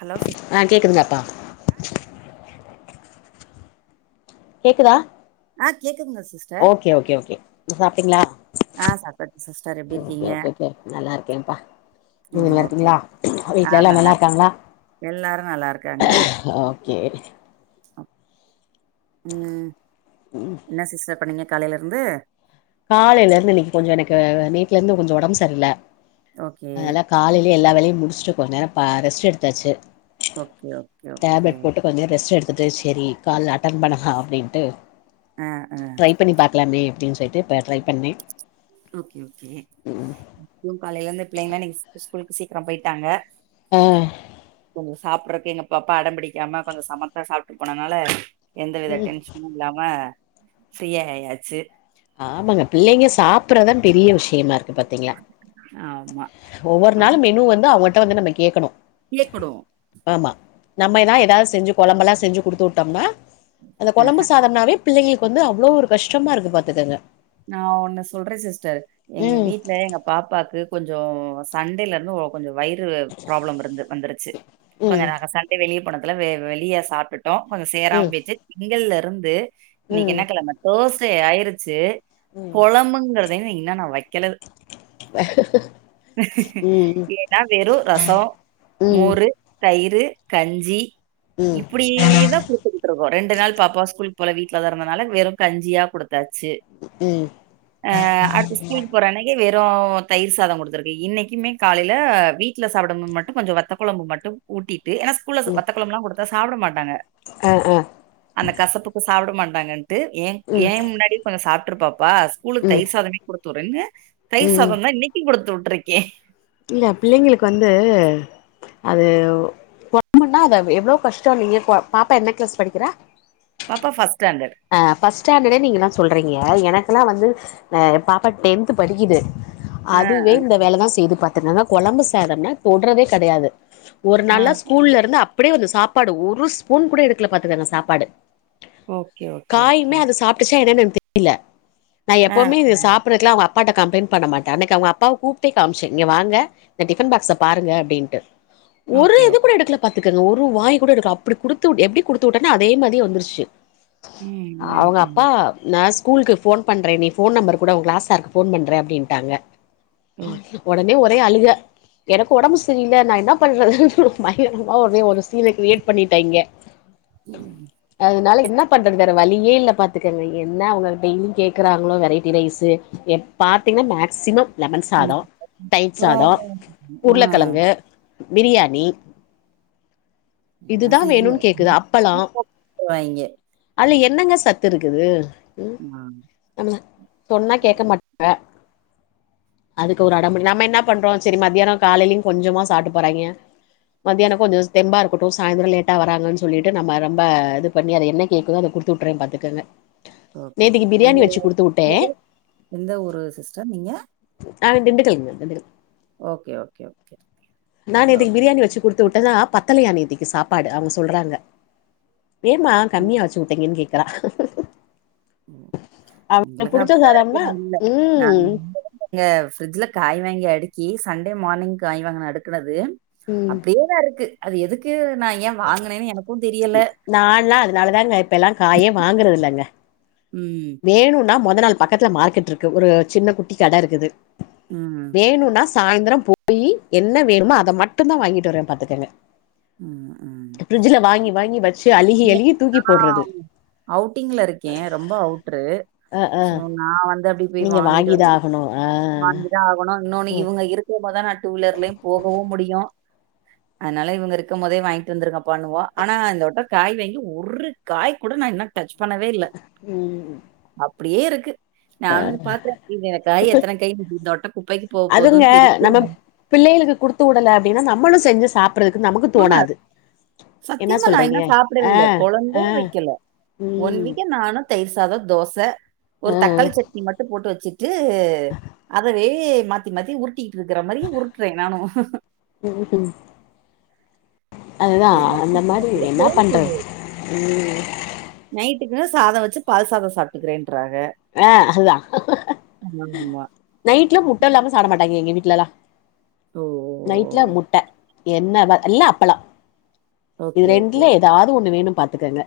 Hello sis ஆ கேக்குதுங்ளாப்பா ஆ கேக்குது கேக்குதா ஆ கேக்குதுங்க சிஸ் ஓகே ஓகே ஓகே நீ சாப்ட்டீங்ளா ஆ சாப்ட்டாச்சு சிஸ்டர் எப்டி ஓகே இருக்கீங்க ஓகே ஓகே நல்லா இருக்கேப்பா நீங்க ம் நல்லா ஓகே இருக்கிங்ளா ஆ வீட்ல எல்லா நல்லா இருக் இருக்காங்ளா எல்லாரு நல்லா ஓ கே அ, ம் ம் என்ன சிஸ்டர் பண்ணீங்க காலைல இருந்து காலைல இருந்து இன்னைக்கி கொஞ்சோ எனக்கு நேத்துல இருந்து கொஞ்சோ ஒடம்பு சரியில்ல ஓகே அதனால காலைலே எல்லா வேலையு முடிச்சுட்டு கொஞ்ச நேர ப ரெஸ்ட்டு எடுத்தாச்சு ஓகே ஓகே ஓகே டேப்லெட் போட்டு கொஞ்ச நேரம் ரெஸ்ட்டு எடுத்துட்டு சேரி கால் அட்டன் பண்ணலா அப்டின்ட்டு ஆ ஆ ட்ரைப் பண்ணி பாக்கலாமே அப்டின்னு சொல்ட்டு இப்ப ட்ரை பண்ணே ஓகே ஓகே இங்கயு காலைலருந்து பிள்ளைங்களா இன்னக்கி ஸ்கூலுக்கு சீக்கிர போயிட்டாங்க ஆ கொஞ்சோ சாப்புட்றக்கு எங்க பாப்பா அடம் பிடிக்காம கொஞ்சோ சமத்தா சாப்ட்டு போனனால எந்த வித ம் டென்ஷனு இல்லாம ஃபிரியா ஆயாச்சு ஆமாங்க பிள்ளைங்க சாப்பிட்றதா பெரிய விஷயமா இருக்கு பாத்தீங் னா ஆமா ஒவ்வொரு நாளும் மெனு வந்து அவங்கட்ட வந்து நம்ம கேக்கணு கேக்கனு ஆமா நம்ம எதா எதா செஞ்சு கொழம்பெல்லா செஞ்சு குடுத்துவுட்டோம்னா அந்த ஆ கொழம்பு சாதம்னாவே பிள்ளைங்களுக்கு வந்து அவ்ளோ ஒரு கஷ்டமா இருக்கு பாத்துக்கங்க நா ஒன்னு சொல்றே சிஸ்டர் எங்க ம் வீட்ல எங்க பாப்பாக்கு கொஞ்சோ சண்டேலருந்து ஒ கொஞ்சோ வயிறு ப்ராப்ளம் இருந்து வந்துருச்சி கொஞ்ச ம் நாங்க சண்டே வெளிய போனதுல வெ வெளியே சாப்டுட் டோ கொஞ்சோ சேராம் ம் பெயிர்ச்சி நிகள்லருந்து இன்னைக் ம் என்ன கெழம தேஸ்டே ஆயிருச்சி ம் கொழம்புங்றதே நா இன்னு நா வைக்கலவு ம் ஏ நா வெறு ரசோ ம் மோரு தயிரு கஞ்சி ம் இப்டியே தா குடுக்குது ட்ருக்கோ ரெண்டு நாள் பாப்பா ஸ்கூல்க்கு போல வீட்லதா இருந்தனால வெறு கஞ்சியா குடுத்தாச்சி ம் ஆ அடுத்து ஸ்கூலுக்கு போற அன்னைக் கி வெறூ தயிர் சாதோ குடுத்துருக்கு இன்னைக்கிமே காலையில வீட்ல சாப்படும் போது மட்டு கொஞ்சோ வத்த கொழம்பு மட்டு ஊட்டிட்டு ஏனா ஸ்கூலஸ் ம் வத்த கொழம்புலா குடுத்தா சாப்புட மாட்டாங்க ஆ ஆ அந்த கசப்புக்கு சாப்புட மாட்டாங்கன்ட்டு ஏ ம் ஏ முன்னாடி கொஞ்சோ சாப்ட்ரு பாப்பாஸ் கூலுக் ம் தயிர் சாதமே குடுத்துவுட்றன்னு தயிர் ம் சாதோந்தா இன்னைக்கு குடுத்துவுட்ருக்கே இல்ல பிள்ளைங்களுக்கு வந்து அதுவ் கொழம்புன்னா அதவ் எவ்ளோ கஷ்டோ நீங்கே ப பாப்பா என்ன கிளாஸ் படிக்கிறா பாப்பா ஃபஸ்டேண்டர்ட் அ ஃபர்ஸ்ட்டேண்டட நீங்கலா சொல்றிங்க எனக்குலா வந்து அ ஏ பாப்பா டென்த்து படிக்கிது ஆ, அதுவே ஆ, இந்த வேலதா செய்து பாத்துக்கங்க கொழம்பு சாதம்னா தொட்றதே கெடையாது ஒரு ஆ. நாள்லா ஸ்கூல்லருந்து அப்டியே வந்து சாப்பாடு ஒரு ஸ்பூன் கூட எடுக்கல பாத்துக்கங்க சாப்பாடு ஓகே ஓகே, ஓகே. காயுமே அது சாப்டுச்சா என்னன் எனக்கு தெரியல நா ஆ, எப்பவுமே இது ம். சாப்புறக்குலா அவங்கப் பாட்ட கப்ளைண்ட் பண்ண மாட்ட அன்னைக்கு அவங்க அப்பாவ கூப்டே காம்ச்ச இங்க வாங்க இந்த டிஃபன் பாக்ஸ பாருங்க அப்டின்ட்டு ஒரு ஓகே, இது ஓகே. கூட எடுக்கல பாத்துக்கங்க ஒரு வாய் கூட எடுக்ல அப்டி குடுத்துவுட் எப்டி குடுத்துவுட்னோ அதே மாதியே வந்துருச்சு ம், ம், ம். அவுங்கப்பா நா ஸ்கூலுக்கு ஃபோன் பண்றே நீ ஃபோன் நம்பரு குடே ஓ கிளாஸ் சார்க்கு ஃபோன் பண்றே அப்டின்டாங்க ஓகே. ஒடனே ஒரே அழுக எனக்கு ஒடம்பு சரியில்ல நா என்னா பண்றதுனு பயங்கரமா ஒரே ஒரு சீன கிரியேட் பண்ணிட்டாய்ங்க ம் அதுனால என்னப் பண்றது வேற வழியே இல்ல பாத்துக்கங்க என்ன அவங்க டெய்லியு கேக்குறாங்களோ வெரைட்டி ரைஸு எ பாத்தீங்னா மேக்ஸிமம் லெமன் சாதோ ம். தயிர் சாதோ அப்புறம் ஆ உருளக்கெழங்கு பிரியாணி என்ன இதுதா செய்ய வேணுன்னு கேக்குது அப்பளோ [unintelligible] போட்ருவாய்ங்க அதுல என்னங்க சத்துருக்குது மாம் சரி அ அதுக்கு ஒரு அடமன் நம்ம என்ன பண்றோ சரி மதியானோ காலையிலயு கொஞ்சமா சாப்ட்டு போறாய்ங்க மதியானோ கொஞ்சோ தெம்பா இருக்கட்டு சாயந்தரோ லேட்டா வராங்கன் சொல்லிட்டு நம்ம ரொம்ப இது பண் ணி அது என்ன கேக்குதோ அத குடுத்துவுட்டுரே பாத்துக்கங்க ஓகே ஓகே நேத்திக்கு பிரியாணி ஒங்கள வச்சு குடுத்து விட்டே [unintelligible] எந்த ஊரு சிஸ்டர் நீங்க நாங்க திண்டுக்கல்ங்க Dindigul okay okay okay okay டோடல்லா பத்தலையா நேத்திக்கு சாப்பாடு அவங்க சொல்றாங்க ஏமமா கம்மியா வச்சு உட்டிங்கன்னு கேக்குறா ம் அவனுக்கு உங்களுக்கு புடிச்ச அப்டிதா சாதம்னா இருக்குன் நடுவுல நா ம் [unintelligible] ங்க ஃப்ரிஜ்ட்ல காய் வாங்கி அடுக்கி சண்டே மார்னிங் காய் வாங்குன அடுக்கனது ம் அப்டியே தா இருக்கு அது எதுக்கு நா ஏன் வாங்குனன்னு எனக்குன் தெரியல நால்லா அதனால தாங்க இப்பெல்லா காயே வாங்குறதில்லங்க ம் வேணுன்னா மொத நாள் பக்கத்தில மார்க்கெட் இருக்கு ஒரு சின்ன குட்டி கட இருக்குது ம் வேணுன்னா சாய்ந்தரம் போயி என்ன வேணுமோ அத மட்டுந்தா வாங்கிட்டு வருவேன் பாத்துக்கங்க ம் ம் ஃபிரிட்ஜில வாங்கி வாங்கி வச் இன்னைக்கா அவுட்டிங்ல இருக்கேன் ரொம்ப அவுட்ரு அ ஆ சோ நா வந்து அப்டி போய் நீங்க வாங்கிட்டு வாங்கிதா வரணும் ஆகணு ஆ வாங்கி தா ஆகணு இன்னொன்னு ம் இவங்க இருக் போம்போதா நா டூ வீலர்ல போகவு முடியு அதனால இவ்ங்க இருக்கம் போதே வாங்ட்டு வந்திருக்கபாண்ணுவோ ஆனா இந்த வட்ட காய் வாங்கி ஒரு காய் கூட நா இன்னோ டச் பண்ணவே இல்ல ம் அப்டியே இருக்கு நானு இத பாக்ற என் எத்தன கை இந்தொட்ட குப்பைக்கு போக அதுங்க போம்ன்னு நம்ம தெரில பிள்ளைகளுக்கு கொடுத்து விடல அப்டின்னா நம்மளு செஞ்சு சாப்றதுக்கு நமக்கு தோணாது என்ன சத்தியமா நா இன்னு சொல்றீங்க சாப்டவே ஆ இல்ல ஆ கொழம்பும் வக்கல ஒன் ம் வீக்க நானு தயிர் சாத தோச ஒரு ஆ தக்காளி சட்னி மட்டு போட்டு வச்சுட்டு அதுவே ந்து மாத்தி மாத்தி உருட்டிட்டு இருக்கிற மாரி உருட்றே நானும் ம் ம் அதுதா என்ன அந்த மாரி என்னாப் பண்றது ம் நைட்டுக்குன்னு சாத வச்சு பால் சாத சாப்ட்டுக்றேன்றாங்க ஆ அதா நைட்ல முட்ட இல்லாம சாப்பிட மாட்டாங்க எங்க வீட்லயெல்லா ஓ நைட்ல முட்ட என்ன இல்ல அப்பளோ இது ஓகே, ஓகே, ரெண்டுல ஓகே. ஏதாது ஒண்ணு வேணு பாத்துக்கங்க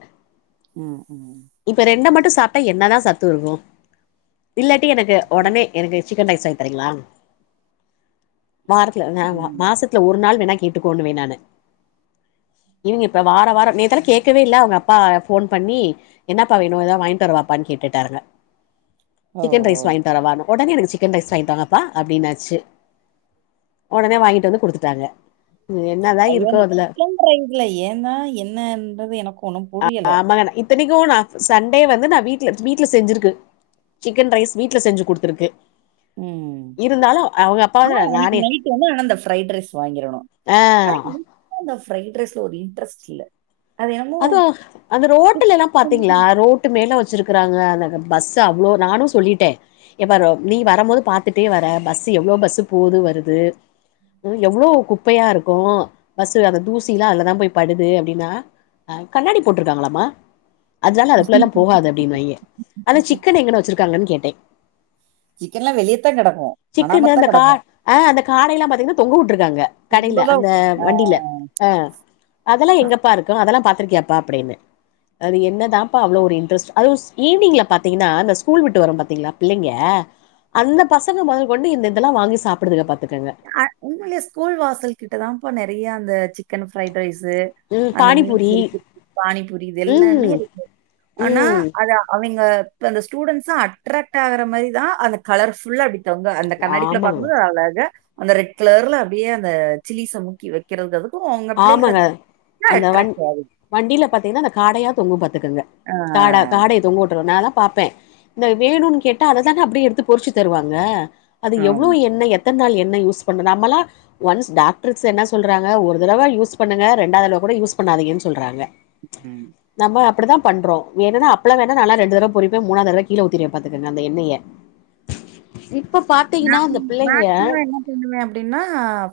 ம் ம் இப்ப ரெண்ட மட்டு சாப்டா என்னதா சத்து இருக்கும் இல்லாட்டி எனக்கு ஒடனே எனக்கு சிக்கன் ரைஸ் வாங்கித்தறிங்களா வாரத்துல அ ம். மாசத் துல ஒரு நாள் வேணா கேட்டுக்கோன்னுவே நானு இவங்க இப்ப வார வார நேத்தெல்லா கேக்கவே இல்ல உங்க அப்பா ஃபோன் பண்ணி என்னப்பா வேணு ஏதா வாங்கிட்டு வரவாப்பான் கேட்டுட்டாங்க ஓ! சிக்கன் ரைஸ் வாங்கிட்வரவா ஒடனே எனக்கு சிக்கன் ரைஸ் வாங்கி தாங்கப்பா அப்டின்னாச்சு ஒடனே வாங்கிட்டு வந்து குடுத்துட்டாங்க என்னதா ஐயோ இருக்கோ இந்த அதுல சிக்கன் ரைஸ்ல ஏன் தா என்னன்றது எனக்கு ஒண்ணும் புரியல இத்தனிக்கும் நா சண்டே வந்து நா வீட் வீட்ல செஞ்சிருக்கு சிக்கன் ரைஸ் வீட்ல செஞ்சு குடுத்துருக்கு ம் இருந்தாலு அவங்க அப்பா ஆனா அன்னைக்கு நானே நைட் வந்து அந்த ப்ரைட் ரைஸ் வாங்கிடணு ஆ ஆனா ஆனா அந்த ஃப்ரைட் ரைஸ்ல ஒரு இன்டரஸ்ட் இல்ல அது என்னமோ அதா அந்த ரோட்ல எல்லா பாத்தீங்களா ரோட் டு மேல வச்சிருக்குறாங்க அ பஸ் அவ்ளோ நானு சொல்லிட்டே இங்க பாரு நீ வரு போது பாத்துட்டே வர பஸ்சு எவ்ளோ பஸ்சு போது வருது எவ்ளோ குப்பையா இருக்கு பஸ்சு அந்த தூசிலா அதுலதா போய் படுது அப்டின்னா ஆ கண்ணாடி போட்டிருக்காங்களாமா அதனால அதுக்குள்ள எல்லா போகாத அப்டின்னு வாங்கே அந்த சிக்கன் எங்குன வச்சிருக்காங்கன்னு கேட்டே சிக்கன் எல்லா வெளியேதா கெடக்கு அனாமத்தா கெடக்கு அ அந்த காடைலா பாத்தீங்கன்னா தொங்க விட்ருக்காங்க ரொம்ப கடையில தான் அந்த ஆ. வண்டில ஆ அதெல்லா எங்கப்பா இருக்கு அதெல்லா பாத்திருக்கியாப்பா அப்டின்னு அது என்னதாப்பா அவ்ளோ ஒரு இன்ட்ரெஸ்ட் அது ஈவினிங்ல பாத்தீங்கன்னா இந்த ஸ்கூல் விட்டு வரு பாத்தீங்களா பிள்ளைங்க அந்த பசங்க முதல் கொண்டு இந்த இதெல்லா வாங்கி சாப்பிடுதுக பாத்துக்கங்க அ உண்மையிலே ஸ்கூல் வாசல்கிட்ட தாப்பா நெறைய அந்த சிக்கன் ஃரைட் ரைஸ்சு ம் அந்த மீன் பானிபூரி பொறி பானிபூரி இது எல்லாமே ம் இருக்கு ஆனா ம் அத அவங்க இப்ப அந்த ஸ்டூடெண்ட்ஸ்ஸ அட்ராக்ட் ஆகுற மாரிதா அந்த கலர்ஃபுல்லா அப்டி வங்க அந்த கண்ணாடிக்குள்ள பாக்கு ஆமாங்க போது அழகா அந்த ரெட்கலர்ல அப்டியே அந்த சிலிஸை மூக்கி வச் கிறதுக்கு அதுக்கு உங்க ஆமாங்க பிள்ளைகளுக்கு அந்த வண் அட்ராக்ட் ஆகுது வண்டியில பாத்தீங்கன்னா அந்த காடையா தொங்கு பாத்துக்குங்க ஆ காட காடய தொங்க விட்டுறு நா தா பாப்பே இந்த வேணும்ன்னு கேட்டா அததானே அப்டியே எடுத்து பொறிச்சு தருவாங்க அது எவ்ளோ ஆமா. எண்ணெ எத்தன நாள் எண்ணெ யூஸ் பண்ணது நம்மலா ஒன்ஸ் டாக்டர் என்ன சொல்றாங்க ஒரு ஒரு தடவ யூஸ் பண்ணுங்க ரெண்டாவது தடவ கூட யூஸ் பண்ணாதீங்கன்னு சொல்றாங்க ம் நம்ம அப்டிதா பண்றோ வேனுன்னா அப்பலோ வேனா நாலா ரெண்டு தடவ பொறிப்ப மூணாவது தடவ கீழ ஊத்திருவ பாத்துக்கங்க அந்த எண்ணெய இப்ப பாத்தீங்கன்னா அந்த பிள்ளைங்க பண்ணுவே அப்டின்னா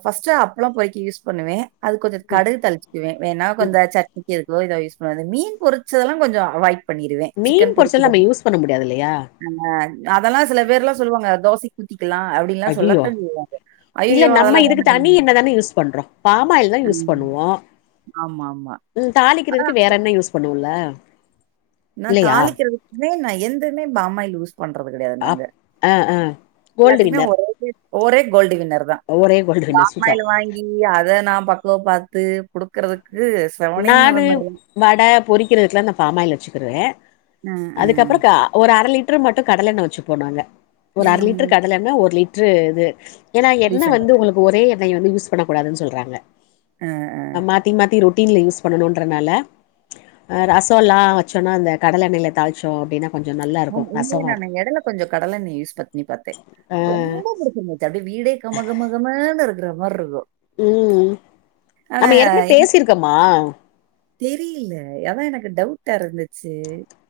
ஃபர்ஸ்ட்ட அப்பலோ பொறிக்க யூஸ் பண்ணுவே அது கொஞ்சோ கடுகு தளிச்சிக்குவே வேணா கொஞ்சோ சட் நிக்கதுக்கோ இத யூஸ் பண்ணுவாது அந்த மீன் பொறிச்சதெல்லா கொஞ்சோ அவாட் மீன் பொருச்சத்தல்லா நம்ம யூஸ் பண்ண முடியாது இல்லயா ஆ அதெல்லா சில பேர் எல்லா சொல்லுவாங்க தோசைக் ஐய்யயோ இல்ல ஐயய்யோ! நம்ம அதெல்லாம் வே இதுக்கு தனி எண்ணெ தானே யூஸ் பண்றோ ஃபாம்ஆயில் தா யூஸ் ம். பண்ணுவோ ஆமாமா. தாளிக்கிறதுக்கு வேற எண்ணெ யூஸ் பண்ணுவோல நா தாளிக்கிறதுக்குமே நா எந்தமே பாமாயில் யூஸ் பண்றது கெடையாது நாங்க அப் ஆ ஆ கோல்டு எல்லாத்துக்குமே வின்னர் ஒரே ஒரே கோல்டு வின்னர் தா ஒரே கோல்டு வின்னர் சூப்பர் பாமாயில் வாங்கி இங்க அத நா பக்குவோ பாத்து கொடுக்கறதுக்கு நானு வட பொறிக்கிறதுக்குல்லா அந்த பாமாயில் வச்சுக்கிருவே அ, அ. அதுக்கப்பறோ க ஒரு அர லிட்டரு மட்டு கடல எண்ணெ வச்சுப்போ நாங்க ஒரு அர நீங்க லிட்டரு ம் கடல எண்ணெ ஒரு லிட்டரு இது ஏன்னா எண்ணெ ரீஃபண்டா? வந்து உங்களுக்கு ஒரே எண்ணெய வந்து யூஸ் பண்ண கூடாதுனு சொல்றாங்க ஆ அ மாத்தி மாத்தி ருட் டீன்ல் யூஸ் பண்ணணுன்றனால அ ரசம்ல்லா வச்சோன்னா அந்த கடல எண்ணெயில தாளிச்சோ அப்டின்னா கொஞ்சோ நல்லா இருக்கு ம் இல்லே ரசோ நா எடையல கொஞ்சோ கடல எண்ணெய் ய யூஸ் பன்னி பாத்தே ஆ ரொம்ப பிடிச்சச்சு அப்டியே வீடே கமகமகமனு ஒரு இருக்குற மாரி இருக்கும் ம் ஆனா நம்ம ஏற்க்கனே எனக்கு பேசிருக்கம்மா தெரியல அதா எனக்கு டவுட்டா இருந்துச்சு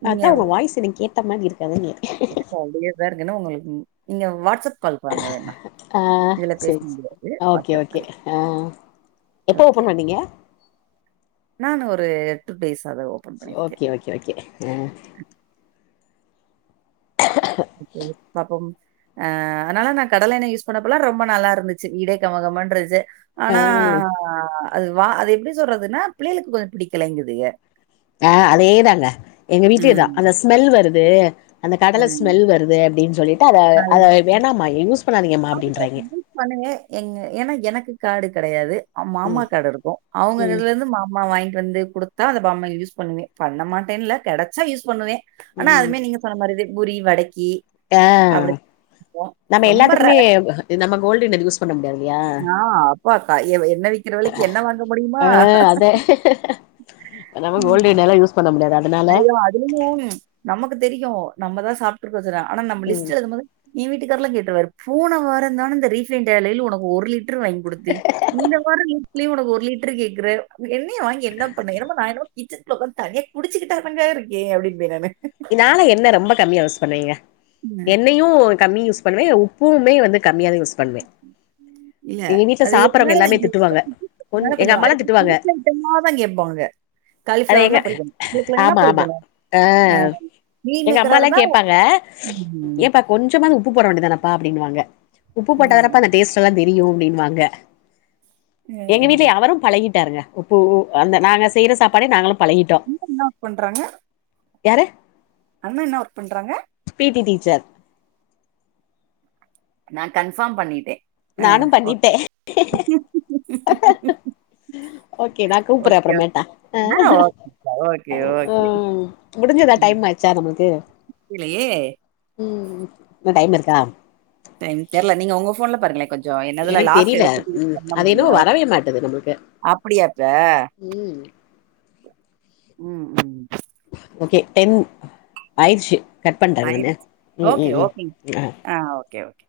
நீங்க அதா உங்க வாய்ஸ் எனக்கு கேட்ட மாரி இருக்கு அதா கேட்டே எனக்கும் அப்டியே தா இருக்கு ஏன்னா உங்களுக்கு நீங்க வாட்ஸ்அப் கால் வாங்க வேணா. ஆ இதுல பேச சேரி சே முடியாது. Okay WhatsApp call. ஓகே ஆ எப்போ ஓபன் பண்ணீங்க நானு ஒரு டூ டேஸ்சா தா ஓ ஓகே ஓகே ஓகே ஆ ஓகேங்க பாப்போம் ஆ அதனால நா கடலண்ண யூஸ் பண்ணறப்பல்லா ரொம்ப நல்லா இருந்துச்சு வீடே கமகமன்றச்சு ஆனா ஆ அது வா அது எப்டி சொல்றதுன்னா பிள்ளைகளுக்கு அ பிடிக்கலங்குதுக ஆ அதேதாங்க எங்க வீட்டயு இதா அந்த ஸ்மெல் வருது அந்த கடல ம். ஸ்மெல் வருது அப்டின்னு சொல்லிட்டு அத நான் அத இது வேணாமா யூஸ் பண்ணாதீங்கம்மா அப்டின்றாங்க பண்ணுங்க எங்க ஏன்னா எனக்கு காடு கெடையாது மாமா ம் காடு இருக்கும் அவங்க ம் இதுல இருந்து மாமா வாங்கிட்டு வந்து குடுத்தா அத பாமாயில் யூஸ் பண்ணுவே பண்ண மாட்டேன் இல்ல கெடைச்சா யூஸ் பண்ணுவே ஆனா ம் அதுமே நீங்க சொன்ன மாறி தா பூரி வடைக்கி ஆ அப்படி இருக்கும். நம்ம ரொம்ப எல்லாத்துக்குமே ரேர். நம்ம கோல்டு வின்னர் ‌யூஸ் பண்ண முடியாதுல்லையா நான் அப்பா க என்ன விக்கிற விலைக்கு என்ன வாங்க ஆ முடியுமா? அதே நம்ம கோல்டு வின்னர்ல்லாம் யூஸ் பண்ண முடியாது அந் அய்யோ அதுலயும் நமக்கு தெரியும் நம்ம தா சாப்பிட்ருக்கோ ஆனா நம்ம ம் லிஸ்ட் எழுதும்போது ஏ வீட்டுக்காரெல்லா கேட்ருவாரு போன வாரந்தான இந்த ரீபண்ட் ஆயில் உனக்கு ஒரு லிட் லிட்ரு வாங்கி குடுத்தே இந்த வாரோ த்திலே ஒனக்கு ஒரு லிட்ரு கேக்குற எண்ணய வாங்கி என்ன பண்ண என்னமே நா என்னமோ கிச்சன் குள்ள உக்காந்து தனியா குடிச்சக்கிட்டா தாங்க இருக்கே அப்டின்பே நானு நா எல்லா எண்ண ரொம்ப கம்மியா யூஸ் பண்ணுவேங்க ம். எண்ணயும் கம்மி யூஸ் பண்ணுவே உப் ப்பூவுமே வந்து கம்மியா தா யூஸ் பண்ணுவே எங்க வீட்ல சாப்புறவங்க எல்லாமே திட்டுவாங்க கொஞ் அதனால எங்க கொஞ்சோ அம்மாலா அடிக்கடி குருச்ச ஐட்டமா தா கேட்பாங்க அத எங்க காலிஃப்ளவர்னா பொரிக்கணும். உருளைக்கிழங்குனா ஆமா ஆமா பொரிக்கணும். ஆ மீல் எங்க மேக்கரா அம்மாலா இருந்தா கேட்பாங்க ம். ஏ பாப் கொஞ்சமாது உப்பு போட வேண்டதானப்பா அப்டினுவாங்க உப்பு ம். போட்டா தானப்பா அந்த டேஸ்ட் எல்லாம் தெரியும் அப்டின்வாங்க ம். எங்க ம். வீட்ல அவரும் பழகிட்டாருங்க உப்பு அந்த நாங்க செய்யற சாப்பாடு நாங்களும் பழகிட்டோ என்ன ஒர்க் யாரு அண்ண என்ன ஒர்க் பன்றாங்க பி டி டீச்சர் நா கன்ஃபார்ம் பண்ணிட்டே ஆ நானு ஓகே பண்ணிட்டே ஓகே நான் கூப்புற ஓகே அப்பறம்மேட்டா ஓகே ஆ ஓகே ஓகே ஆ ஓகே ம் முடிஞ்சதா ம் டைம் ஆச்சா நம்ளுக்கு இல்லையே ம் இன்னும் டைம் இருக்கா டைம் தெரியல நீங்க உங்க போன்ல பாருங்களே கொஞ்ச சோ என்னதுல எனக்கு லாக் தெரியல எடுத்து குடுத்து ம் பண்ண அது என்னவோ முடியும் வரவே அப்டியாப்ப உம் உம் உம் ஓகே டென் ஆயிடுச்சு கட் ஆயிரு பண்ட்றேதான உம் ஓகே உம் உம் ஓகேங்க ஆ ஓகே ஓகே